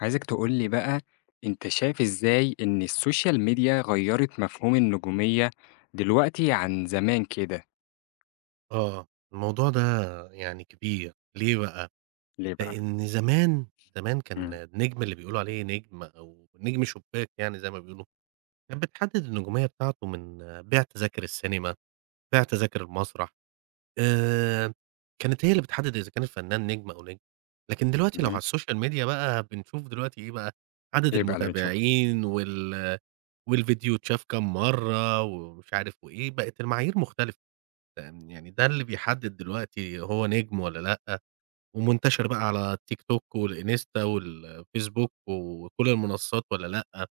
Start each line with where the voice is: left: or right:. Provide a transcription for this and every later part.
left: عايزك تقول لي بقى، أنت شايف إزاي إن السوشيال ميديا غيّرت مفهوم النجومية دلوقتي عن زمان كده،
right: آه، الموضوع ده يعني كبير، ليه بقى؟
left: ليه بقى؟
right: لإن زمان كان
left: إمم.
right: النجم اللي بيقولوا عليه نجم أو نجم شباك يعني زي ما بيقولوا، كانت بتحدد النجومية بتاعته من بيع تذاكر السينما، بيع تذاكر المسرح، آآ، كانت هي اللي بتحدد إذا كان الفنان نجم أو نجم، لكن دلوقتي لو على
left: تمام،
right: السوشيال ميديا بقى بنشوف دلوقتي إيه بقى، عدد
left: إيه بقى اللي بتشوفه؟
right: المتابعين والفيديو اتشاف كام مرّة ومش عارف وإيه، بقت المعايير مختلفة. يعني ده اللي بيحدد دلوقتي هو نجم والّا لأ، ومنتشر بقى على التيك توك والإنستا والفيسبوك وكل المنصات والّا لأ،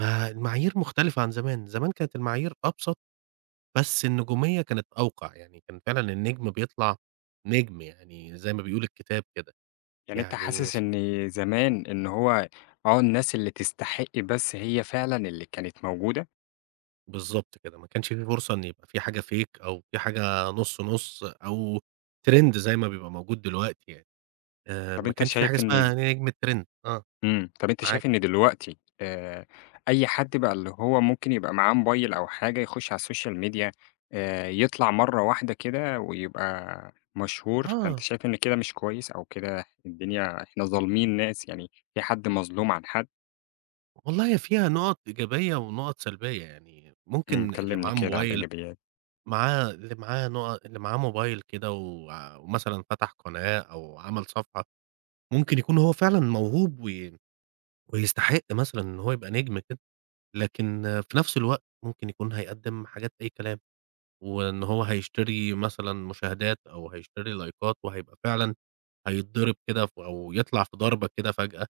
right: فالمعايير مختلفة عن زمان، زمان كانت المعايير أبسط، بس النجومية كانت أوقع، يعني كان فعلًا النجم بيطلع نجم يعني زي ما بيقول الكتاب كده،
left: يعني أنت
right: يعني
left: حاسس
right: س
left: إن زمان إن هو الناس اللي تستحق بس هي فعلًا اللي كانت موجودة؟
right: بالضبط كده، ما كانش في فرصة إن يبقى في حاجة fake أو في حاجة نُص أو trend زي ما بيبقى موجود دلوقتي يعني،
left: طَب
right: ما
left: أنت
right: كانش في حاجة
left: شايف إن
right: اسمها نجم الtrend آه،
left: إمم، طب أنتِ
right: معاك.
left: شايف إن دلوقتي أي حد بقى اللي هو ممكن يبقى معاه موبايل أو حاجة يخش على الSocial media يطلع مرّة واحدة كده ويبقى مشهور، فأنت
right: آه،
left: شايف إن كده مش كويس أو كده الدنيا إحنا ظالمين ناس يعني في حد مظلوم عن حد؟
right: والله هي فيها نُقَط إيجابية ونُقَط سلبية، يعني
left: إمم،
right: ممكن اللي
left: كلمني
right: معاه
left: كده على
right: موبايل
left: الإيجابيات.
right: معاه اللي معاه نُقَ اللي معاه موبايل كده ومثلًا فتح قناة أو عمل صفحة، ممكن يكون هو فعلًا موهوب ويستحق مثلًا إن هو يبقى نجم كده، لكن في نفس الوقت ممكن يكون هيقدّم حاجات أي كلام، وإن هو هيشتري مثلًا مشاهدات أو هيشتري لايكات وهيبقى فعلًا هيتضرب كده أو يطلع في ضربة كده فجأة،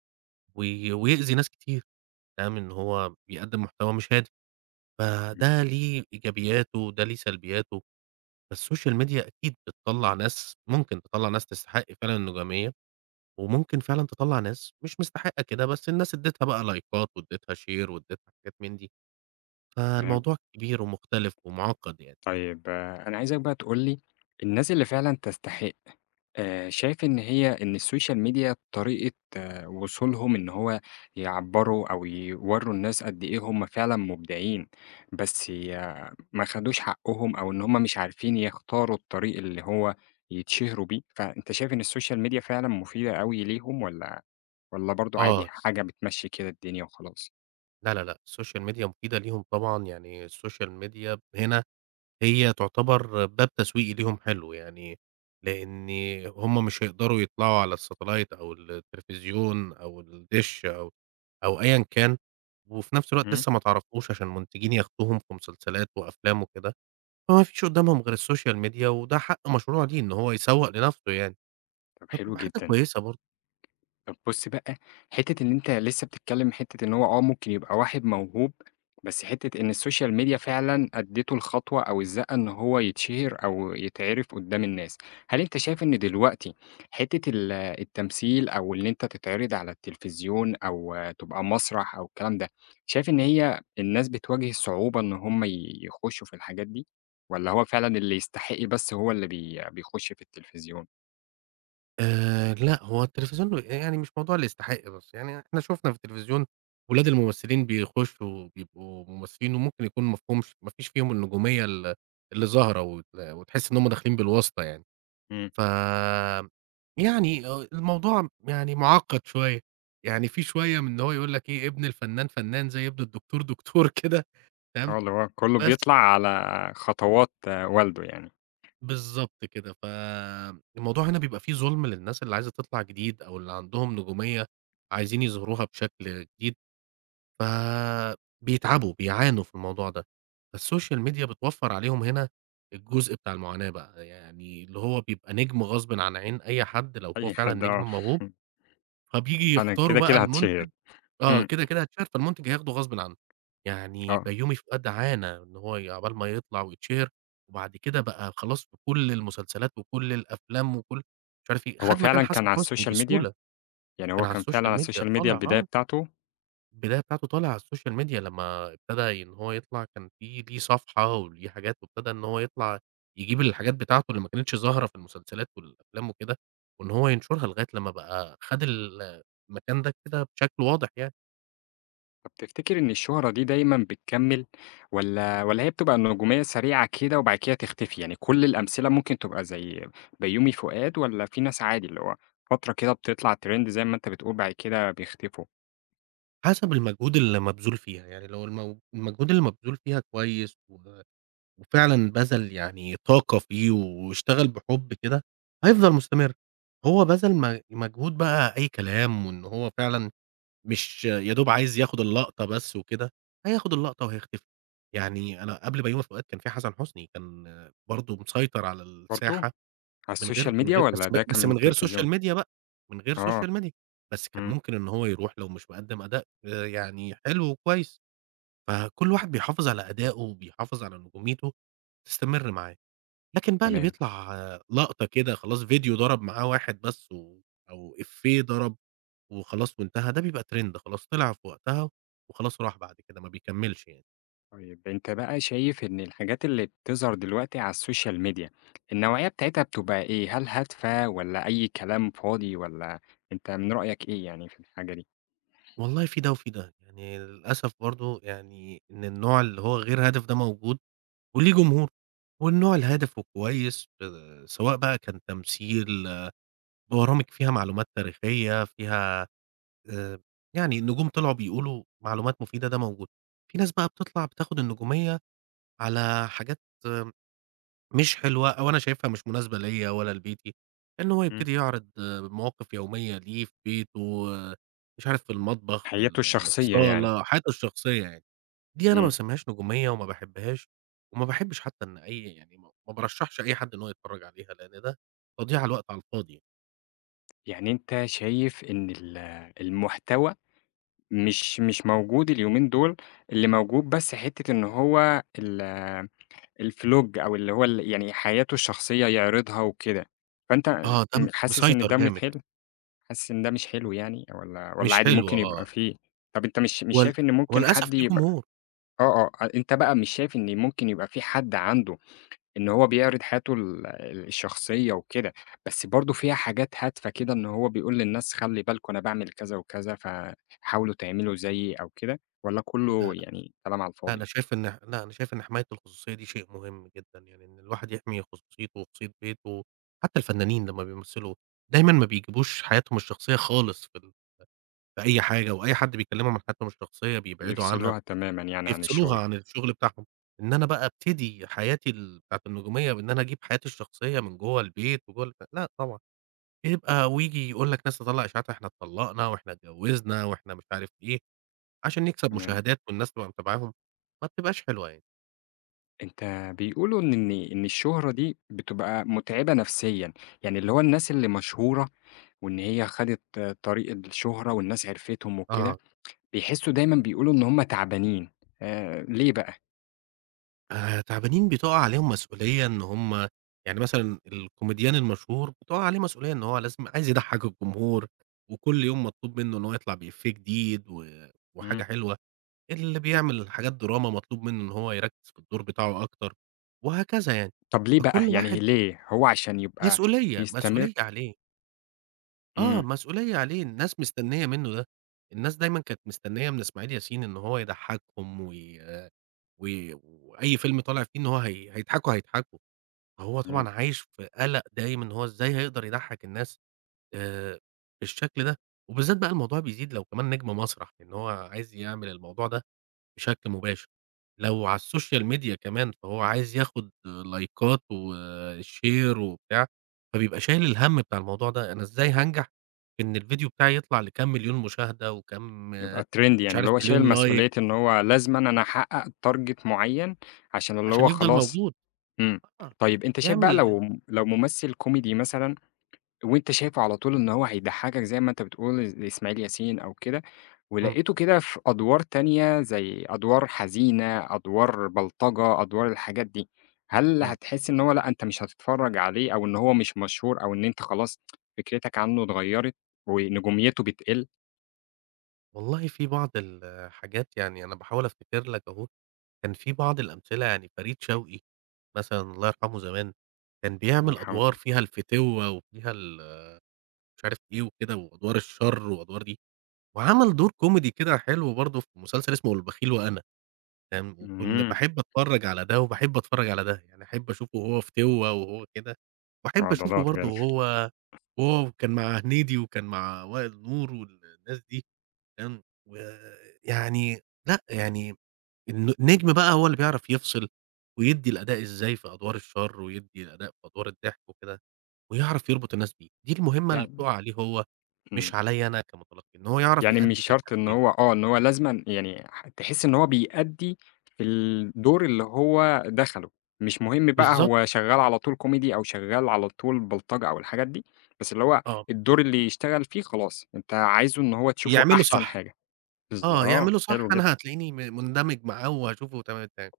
right: ويأذي ناس كتير، فاهم، إن هو بيقدّم محتوى مش هادي،
left: إمم،
right: فده ليه إيجابياته وده ليه سلبياته، فالسوشيال ميديا أكيد بتطلّع ناس ممكن تطلّع ناس تستحق فعلًا النجومية، وممكن فعلًا تطلّع ناس مش مستحقة كده، بس الناس ادّيتها بقى لايكات وادّيتها شير وادّيتها حاجات من دي،
left: تمام.
right: فالموضوع كبير ومختلف ومُعقّد يعني.
left: طيب آه، أنا عايزك بقى تقول لي الناس اللي فعلا تستحق شايف إن هي إن السوشيال ميديا طريقة وصولهم إن هو يعبروا أو يوروا الناس قد إيه هم فعلا مبدعين بس ي- ما خدوش حقهم أو إن هم مش عارفين يختاروا الطريق اللي هو يتشهروا بيه فأنت شايف إن السوشيال ميديا فعلا مفيدة أوي ليهم ولا برضو عادي
right: آه،
left: حاجة بتمشي كده الدنيا وخلاص؟
right: لا، لا، لأ، السوشيال ميديا مفيدة ليهم طبعًا، يعني السوشيال ميديا هنا هي تعتبر باب تسويقي ليهم حلو، يعني لإن هم مش هيقدروا يطلعوا على الsatellite أو التلفزيون أو الدِش أو أيًا كان، وفي نفس الوقت
left: مم؟
right: لسه ما تعرفوش عشان منتجين ياخدوهم في مسلسلات وأفلام وكده، فما فيش قدّامهم غير السوشيال ميديا، وده حق مشروع ليه إن هو يسوّق لنفسه يعني،
left: طب حلو
right: فبتبقى حاجة
left: جدا.
right: كويسة برضه.
left: طب بُص بقى، حتّة إن أنت لسه بتتكلّم حتّة إن هو آه، ممكن يبقى واحد موهوب، بس حتّة إن السوشيال ميديا فعلًا أدّيته الخطوة أو الزقة إن هو يتشهر أو يتعرف قدّام الناس. هل أنت شايف إن دلوقتي حتّة ال التمثيل أو إن أنت تتعرض على التلفزيون أو آه، تبقى مسرح أو الكلام ده، شايف إن هي الناس بتواجه صعوبة إن هم يخشّوا في الحاجات دي والّا هو فعلًا اللي يستحق بس هو اللي بيخش في التلفزيون؟
right: لأ، هو التلفزيون يعني مش موضوع اللي يستحق بس، يعني إحنا شُفنا في التلفزيون ولاد الممثلين بيخشوا بيبقوا ممثلين وممكن يكون مفهومش ما فيش فيهم النجومية اللي ظاهرة وتحس إن هُم داخلين بالواسطة يعني.
left: إمم.
right: ف يعني الموضوع يعني مُعقّد شوية، يعني في شوية من إن هو يقول لك إيه، ابن الفنان فنان زي ابن الدكتور دكتور كده تمام،
left: آه، اللي هو كله
right: بس
left: بيطلع على خطوات آه، والده يعني،
right: بالضبط كده، الموضوع هنا بيبقى فيه ظُلم للناس اللي عايزة تطلع جديد أو اللي عندهم نجومية عايزين يظهروها بشكل جديد، فبيتعبوا، بيعانوا في الموضوع ده. فالسوشيال ميديا بتوفّر عليهم هنا الجزء بتاع المعاناة بقى، يعني اللي هو بيبقى نجم غصبٍ عن عين أي حد لو هو
left: أي
right: فعلًا
left: حد
right: نجم
left: آه،
right: موهوب، فبييجي
left: أنا
right: يختاروا
left: كده،
right: بقى
left: كده هاتشهِر،
right: المنتج آه،
left: إمم،
right: كده، كده هيتشهر، فالمنتج هياخده غصبٍ عنه. يعني
left: آه،
right: بيومي فؤاد عانى إن هو ي عقبال ما يطلع ويتشهر، وبعد كده بقى خلاص في كل المسلسلات وكل الأفلام وكل مش عارف إيه،
left: هو
right: خد
left: فعلًا
right: مكان
left: كان
right: حسن
left: على
right: حسني
left: السوشيال ميديا؟
right: بسهولة،
left: يعني
right: كان
left: هو
right: على
left: كان فعلًا على
right: السوشيال ميديا
left: السوشيال ميديا
right: طالع
left: البداية
right: آه،
left: بتاعته؟
right: البداية بتاعته طالع على السوشيال ميديا لمّا ابتدى إن هو يطلع كان في ليه صفحة وليه حاجات، وابتدى إن هو يطلع يجيب الحاجات بتاعته اللي ما كانتش ظاهرة في المسلسلات والأفلام وكده، وإن هو ينشرها لغاية لمّا بقى خد المكان ده كده بشكل واضح يعني.
left: طب تفتكر إن الشهرة دي دايمًا بتكمّل والّا هي بتبقى نجومية سريعة كده وبعد كده تختفي؟ يعني كل الأمثلة ممكن تبقى زي بيومي فؤاد والّا في ناس عادي اللي هو فترة كده بتطلع ترند زي ما أنت بتقول بعد كده بيختفوا؟
right: حسب المجهود اللي مبذول فيها، يعني لو المجهود اللي مبذول فيها كويس وفعلًا بَذَل يعني طاقة فيه واشتغل بحُب كده، هيفضل مستمر. هو بَذَل مجهود بقى أي كلام وإن هو فعلًا مش يا دوب عايز ياخد اللقطة بس وكده، هياخد اللقطة وهيختفي. يعني أنا قبل بيومي فؤاد كان في حسن حسني، كان برضه مسيطر على
left: برضه
right: الساحة
left: على
right: من غير
left: السوشيال
right: من
left: ميديا
right: غير بس
left: والّا
right: ب
left: ده كان
right: بس
left: من
right: من غير
left: التلفزيون؟
right: سوشيال ميديا بقى، من غير
left: آه،
right: سوشيال ميديا، بس كان
left: إمم،
right: ممكن إن هو يروح لو مش مقدّم أداء يعني حلو وكويس، فكل واحد بيحافظ على أدائه وبيحافظ على نجوميته تستمر معاه، لكن بقى اللي
left: تمام.
right: بيطلع لقطة كده خلاص فيديو ضرب معاه واحد بس أو إيفيه ضرب وخلاص وانتهى، ده بيبقى ترند خلاص طلع في وقتها وخلاص راح بعد كده ما بيكمّلش يعني.
left: طيب أنت بقى شايف إن الحاجات اللي بتظهر دلوقتي على السوشيال ميديا، النوعية بتاعتها بتبقى إيه؟ هل هادفة والّا أي كلام فاضي والّا أنت من رأيك إيه يعني في الحاجة دي؟
right: والله في ده وفي ده، يعني للأسف برضه يعني إن النوع اللي هو غير هادف ده موجود وليه جمهوره. والنوع الهادف وكويس سواء بقى كان تمثيل، آه، برامج فيها معلومات تاريخية، فيها آآ، يعني نجوم طلعوا بيقولوا معلومات مفيدة ده موجود. في ناس بقى بتطلع بتاخد النجومية على حاجات آه، مش حلوة أو أنا شايفها مش مناسبة ليّا ولا لبيتي، إن هو
left: إمم،
right: يبتدي يعرض آه، مواقف يومية ليه في بيته، آه، مش عارف في المطبخ، في
left: حياته الشخصية يعني،
right: الصالة، حياته الشخصية يعني. دي أنا ما
left: إمم،
right: باسميهاش نجومية وما باحبهاش، وما باحبش حتى إن أي يعني ما بارشحش أي حد إن هو يتفرج عليها، لأن ده تضييع الوقت على الفاضي.
left: يعني أنت شايف إن المحتوى مش موجود اليومين دول، اللي موجود بس حتة إن هو الفلوج أو اللي هو ال يعني حياته الشخصية يعرضها وكده، فأنت
right: آه، ده
left: حاسس إن
right: مسيطر
left: ده
right: جامد،
left: متحِل؟ حاسس إن ده مش
right: م
left: حلو يعني والّا
right: مش
left: عادي
right: حلو
left: ممكن
right: آه،
left: يبقى فيه طَب أنت مش
right: هو ل
left: شايف إن
right: هو
left: ممكن
right: للأسف
left: حد
right: ليه
left: يبقى
right: جمهور.
left: آه، آه، أنت بقى مش شايف إن ممكن يبقى في حد عنده إن هو بيعرض حياته الشخصية وكده، بس برضه فيها حاجات هادفة كده إن هو بيقول للناس خلّي بالكم أنا باعمل كذا وكذا فحاولوا تعملوا زيي أو كده، والّا
right: لا،
left: كُلّه
right: لا،
left: يعني كلام على
right: لا
left: الفاضي؟
right: أنا شايف إن لا، أنا شايف إن حماية الخصوصية دي شيء مهم جدًا، يعني إن الواحد يحمي خصوصيته وخصوصية بيته، حتى الفنانين لمّا بيمثلوا دايمًا ما بيجيبوش حياتهم الشخصية خالص في أي حاجة، وأي حد بيكلمهم عن حياتهم الشخصية بيبعدوا عنها.
left: بيفصلوها تمامًا يعني عن
right: يفصلوها
left: الشغل،
right: عن الشغل بتاعهم. إن أنا بقى أبتدي حياتي ال بتاعة النجومية بإن أنا أجيب حياتي الشخصية من جوّه البيت وجوّه الب لأ طبعًا، يبقى وييجي يقول لك ناس تطلّع إشاعات إحنا اتطلّقنا وإحنا اتجوّزنا وإحنا مش عارف إيه، عشان نكسب
left: تمام.
right: مشاهدات والناس تبقى متابعاهم، ما بتبقاش حلوة يعني.
left: أنت بيقولوا إن الشهرة دي بتبقى مُتعبة نفسيًا، يعني اللي هو الناس اللي مشهورة وإن هي خدت طريق الشهرة والناس عرفتهم وكده،
right: آه.
left: بيحسّوا دايمًا بيقولوا إن هُم تعبانين، ليه بقى؟
right: تعبانين بتُقع عليهم مسؤولية إن هم يعني مثلًا الكوميديان المشهور بتُقع عليه مسؤولية إن هو لازم عايز يضحّك الجمهور، وكل يوم مطلوب منّه إن هو يطلع بإفيه جديد وحاجة
left: إمم.
right: حلوة. اللي بيعمل حاجات دراما مطلوب منه إن هو يركّز في الدور بتاعه أكتر، وهكذا يعني.
left: طب ليه
right: فكل
left: بقى؟ يعني
right: واحد
left: ليه؟ هو عشان يبقى
right: مسؤولية،
left: يستمر.
right: مسؤولية عليه، آه،
left: إمم،
right: مسؤولية عليه، الناس مستنية منه ده. الناس دايمًا كانت مستنية من إسماعيل ياسين إن هو يضحّكهم وي وي وأي فيلم طالع فيه إن هو هيضحكوا، هيضحكوا. فهو
left: تمام،
right: طبعًا عايش في قَلَق دايم إن هو إزاي هيقدر يضحّك الناس آآ بالشكل ده، وبالذات بقى الموضوع بيزيد لو كمان نجم مسرح، لإن هو عايز يعمل الموضوع ده بشكل مباشر، لو على السوشيال ميديا كمان فهو عايز ياخد لايكات وshare وبتاع، فبيبقى شايل الهَم بتاع الموضوع ده، أنا إزاي هانجح في إن الفيديو بتاعي يطلع لكام مليون مشاهدة وكام
left: يبقى trend
right: مش
left: يعني
right: عارف
left: اللي هو شايل
right: مليون لايك
left: مسؤولية إن هو لازمًا أنا أحقق target معيّن عشان اللي
right: عشان
left: هو
right: يفضل
left: خلاص.
right: موجود،
left: إمم.
right: آه،
left: طيب أنت شايف بقى
right: يعمل
left: لو ممثل كوميدي مثلًا وأنت شايفه على طول إن هو هيضحّكك زي ما أنت بتقول زي إسماعيل ياسين أو كده
right: إمم،
left: ولقيته كده في أدوار تانية زي أدوار حزينة، أدوار بلطجة، أدوار الحاجات دي، هل
right: إمم،
left: هتحس إن هو لأ أنت مش هتتفرّج عليه أو إن هو مش مشهور أو إن أنت خلاص فكرتك عنه اتغيّرت ونجوميته بتقِل؟
right: والله في بعض الحاجات يعني أنا باحاول أفتكر لك أهو، كان في بعض الأمثلة يعني فريد شوقي مثلًا الله يرحمه زمان، كان
left: الله
right: بيعمل أدوار
left: يرحمه.
right: فيها الفتوة وفيها مش عارف إيه وكده وأدوار الشر وأدوار دي، وعمل دور كوميدي كده حلو برضه في مسلسل اسمه البخيل وأنا، تمام، وكنت
left: إمم،
right: باحب أتفرّج على ده وباحب أتفرّج على ده، يعني أحب أشوفه وهو في تِوَة وهو كده، وأحب أشوفه
left: فضلات
right: برضه
left: كده.
right: وهو كان مع هنيدي وكان مع وائل نور والناس دي، تمام، ويعني لأ يعني النجم بقى هو اللي بيعرف يفصل، ويدّي الأداء إزاي في أدوار الشر، ويدّي الأداء في أدوار الضحك وكده، ويعرف يربط الناس بيه، دي المهمة اللي
left: يعني
right: بتُقع عليه هو،
left: إمم.
right: مش عليَّ أنا كمتلقي، إن هو يعرف
left: يعني مش
right: يأدّي في
left: شرط إن
right: الحالتين،
left: هو آه، إن هو لازمًا يعني ح تحس إن هو بيأدّي في الدور اللي هو دخله، مش مهم بقى
right: بالضبط
left: هو شغّال على طول كوميدي أو شغّال على طول بلطجة أو الحاجات دي، بس اللي هو
right: آه،
left: الدور اللي يشتغل فيه خلاص، أنت عايزه إن هو تشوفه
right: يعمله
left: أحسن
right: صح،
left: حاجة،
right: آه
left: آه،
right: يعمله صح
left: حلو
right: أنا
left: جدًا،
right: هتلاقيني مندمج معاه وهاشوفه تمام التمام،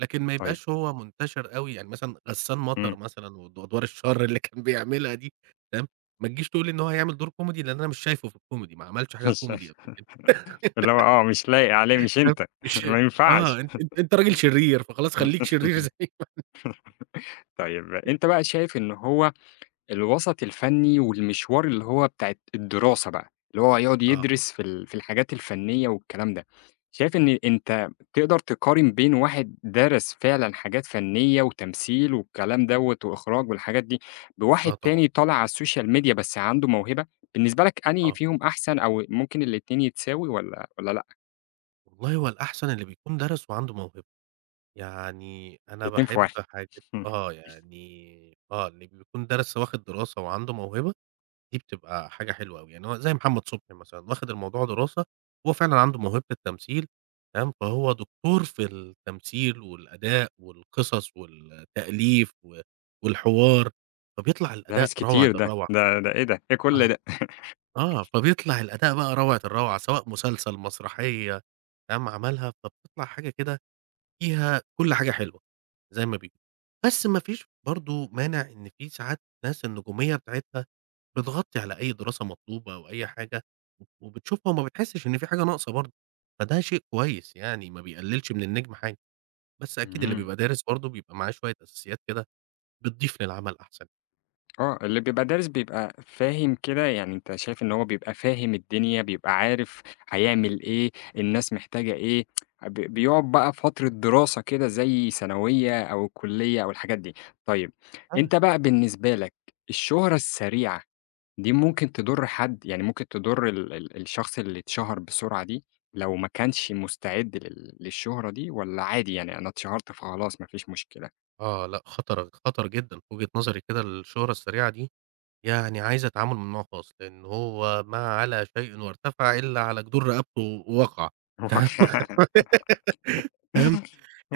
right: لكن ما
left: طيب،
right: يبقاش هو منتشر أوي، يعني مثلًا غسان
left: إمم،
right: مطر مثلًا وأدوار الشر اللي كان بيعملها دي، تمام، ما تجيش تقول لي إن هو هيعمل دور كوميدي لأن أنا مش شايفه في الكوميدي، ما عملش حاجة
left: مش
right: كوميدي قبل كده.
left: اللي هو آه، مش لايق عليه مش
right: آه،
left: أنت،
right: مش
left: ما ينفعش.
right: آه، أنت راجل شرير، فخلاص خلّيك شرير زيّي.
left: طيب أنت بقى شايف إن هو الوسط الفني والمشوار اللي هو بتاع الدراسة بقى، اللي هو يقعد
right: آه،
left: يدرس في الحاجات الفنية والكلام ده، شايف
right: إمم،
left: إن أنت تقدر تقارن بين واحد درس فعلًا حاجات فنية وتمثيل والكلام دوّة وإخراج والحاجات دي، بواحد
right: آه طبعًا،
left: تاني طالع على السوشيال ميديا بس عنده موهبة، بالنسبة لك أنهي
right: آه،
left: فيهم أحسن أو ممكن الاتنين يتساوي والّا لأ؟
right: والله هو الأحسن اللي بيكون دَرَس وعنده موهبة، يعني أنا
left: الاتنين في
right: باحب
left: واحد؟
right: حاجات آه، يعني آه، اللي بيكون دَرَس واخد دراسة وعنده موهبة، دي بتبقى حاجة حلوة أوي، يعني هو زي محمد صبحي مثلًا واخد الموضوع دراسة، هو فعلًا عنده موهبة التمثيل تمام، فهو دكتور في التمثيل والأداء والقصص والتأليف والحوار، فبيطلع الأداء
left: دارس
right: روعة
left: كتير ده،
right: الروعة.
left: ده إيه ده، إيه كل
right: آه.
left: ده؟
right: آه، فبيطلع الأداء بقى روعة الروعة، سواء مسلسل، مسرحية، قام عملها، فبتطلع حاجة كده فيها كل حاجة حلوة زي ما بيقولوا. بس ما فيش برضه مانع إن في ساعات ناس النجومية بتاعتها بتغطي على أي دراسة مطلوبة أو أي حاجة وبتشوفها وما بتحسش إن في حاجة ناقصة برضه، فده شيء كويس يعني ما بيقللش من النجم حاجة، بس أكيد اللي
left: إمم.
right: بيبقى دارس برضه بيبقى معاه شوية أساسيات كده بتضيف للعمل أحسن.
left: آه، اللي بيبقى دارس بيبقى فاهم كده، يعني أنت شايف إن هو بيبقى فاهم الدنيا، بيبقى عارف هيعمل إيه، الناس محتاجة إيه، بيقعد بقى فترة دراسة كده زي ثانوية أو الكلية أو الحاجات دي. طيب،
right: آه،
left: أنت بقى بالنسبة لك الشهرة السريعة دي ممكن تضر حد، يعني ممكن تضر ال ال الشخص اللي اتشهر بسرعة دي، لو ما كانش مستعد للشهرة دي والّا عادي يعني أنا اتشهرت فخلاص ما فيش مشكلة؟
right: آه، لأ خطر خطر جدًا في وجهة نظري كده الشهرة السريعة دي. يعني عايزة تعامل من نوع خاص، لإن هو ما علا شيء وارتفع إلا على جدور رقبته ووقع، تمام تمام،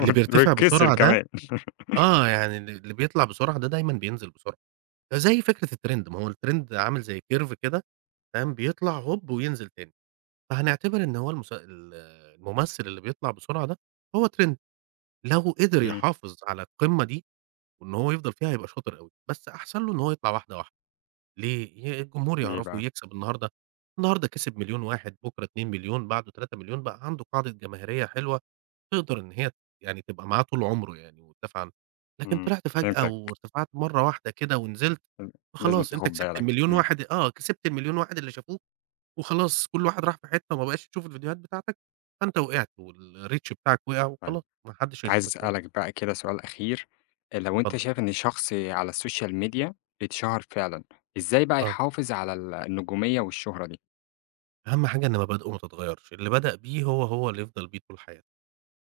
right: اللي بيرتفع
left: واتكسر
right: بسرعة ده
left: كمان.
right: آه، يعني اللي بيطلع بسرعة ده دايمًا بينزل بسرعة، زي فكرة الترند، ما هو الترند عامل زي curve كده تمام، بيطلع هوب وينزل تاني، فهنعتبر إن هو المس ال الممثل اللي بيطلع بسرعة ده هو ترند، لو قدر
left: إمم.
right: يحافظ على القمة دي وإن هو يفضل فيها هيبقى شاطر أوي، بس أحسن له إن هو يطلع واحدة واحدة. ليه؟ الجمهور
left: ليه
right: يعرفه
left: بقى؟
right: يكسب النهارده، النهارده كسب مليون واحد، بُكرة 2.000.000 بعده 3.000.000 بقى عنده قاعدة جماهيرية حلوة تقدر إن هي يعني تبقى معاه طول عمره يعني وتدافع عنه، لكن
left: إمم.
right: طلعت فجأة
left: فهمتك.
right: وارتفعت مرة واحدة كده ونزلت،
left: ل لازمًا
right: فخلاص أنت
left: تاخُد
right: كسبت
left: بالك.
right: ال1.000.000
left: إمم.
right: واحد آه، كسبت ال1.000.000 واحد اللي شافوك وخلاص كل واحد راح في حتة وما بقاش يشوف الفيديوهات بتاعتك، فأنت وقعت والreach بتاعك وقع
left: طيب
right: وخلاص ما حدش
left: عايز
right: هيشوفك تاني،
left: أسألك بقى كده سؤال أخير، لو أنت
right: اتفضل.
left: شايف إن شخص على السوشيال ميديا اتشهر فعلًا، إزاي بقى
right: آه،
left: يحافظ على النجومية والشهرة دي؟
right: أهم حاجة إن مبادئه ما تتغيرش، اللي بدأ بيه هو، هو اللي يفضل بيه طول حياته.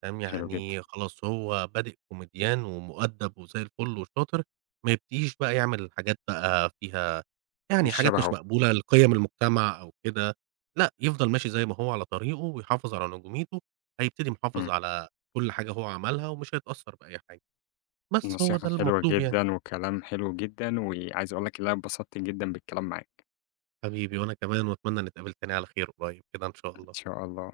right: تمام،
left: حلو جدًا.
right: يعني خلاص هو بادئ كوميديان ومؤدّب وزي الفل وشاطر، ما يبتديش بقى يعمل حاجات بقى فيها يعني
left: مش
right: حاجات مش
left: شبهه.
right: مقبولة لقِيَم المجتمع أو كده، لأ، يفضل ماشي زي ما هو على طريقه ويحافظ على نجوميته، هيبتدي محافظ
left: إمم.
right: على كل حاجة هو عملها ومش هيتأثّر بأي حاجة، بس هو
left: نصيحة
right: ده
left: حلوة
right: المطلوب يعني.
left: جدًا وكلام حلو جدًا، وعايز أقول لك إن أنا اتبسطت جدًا بالكلام معاك.
right: حبيبي وأنا كمان وأتمنى نتقابل تاني على خير قريّب كده إن شاء
left: إن
right: الله.
left: شاء الله.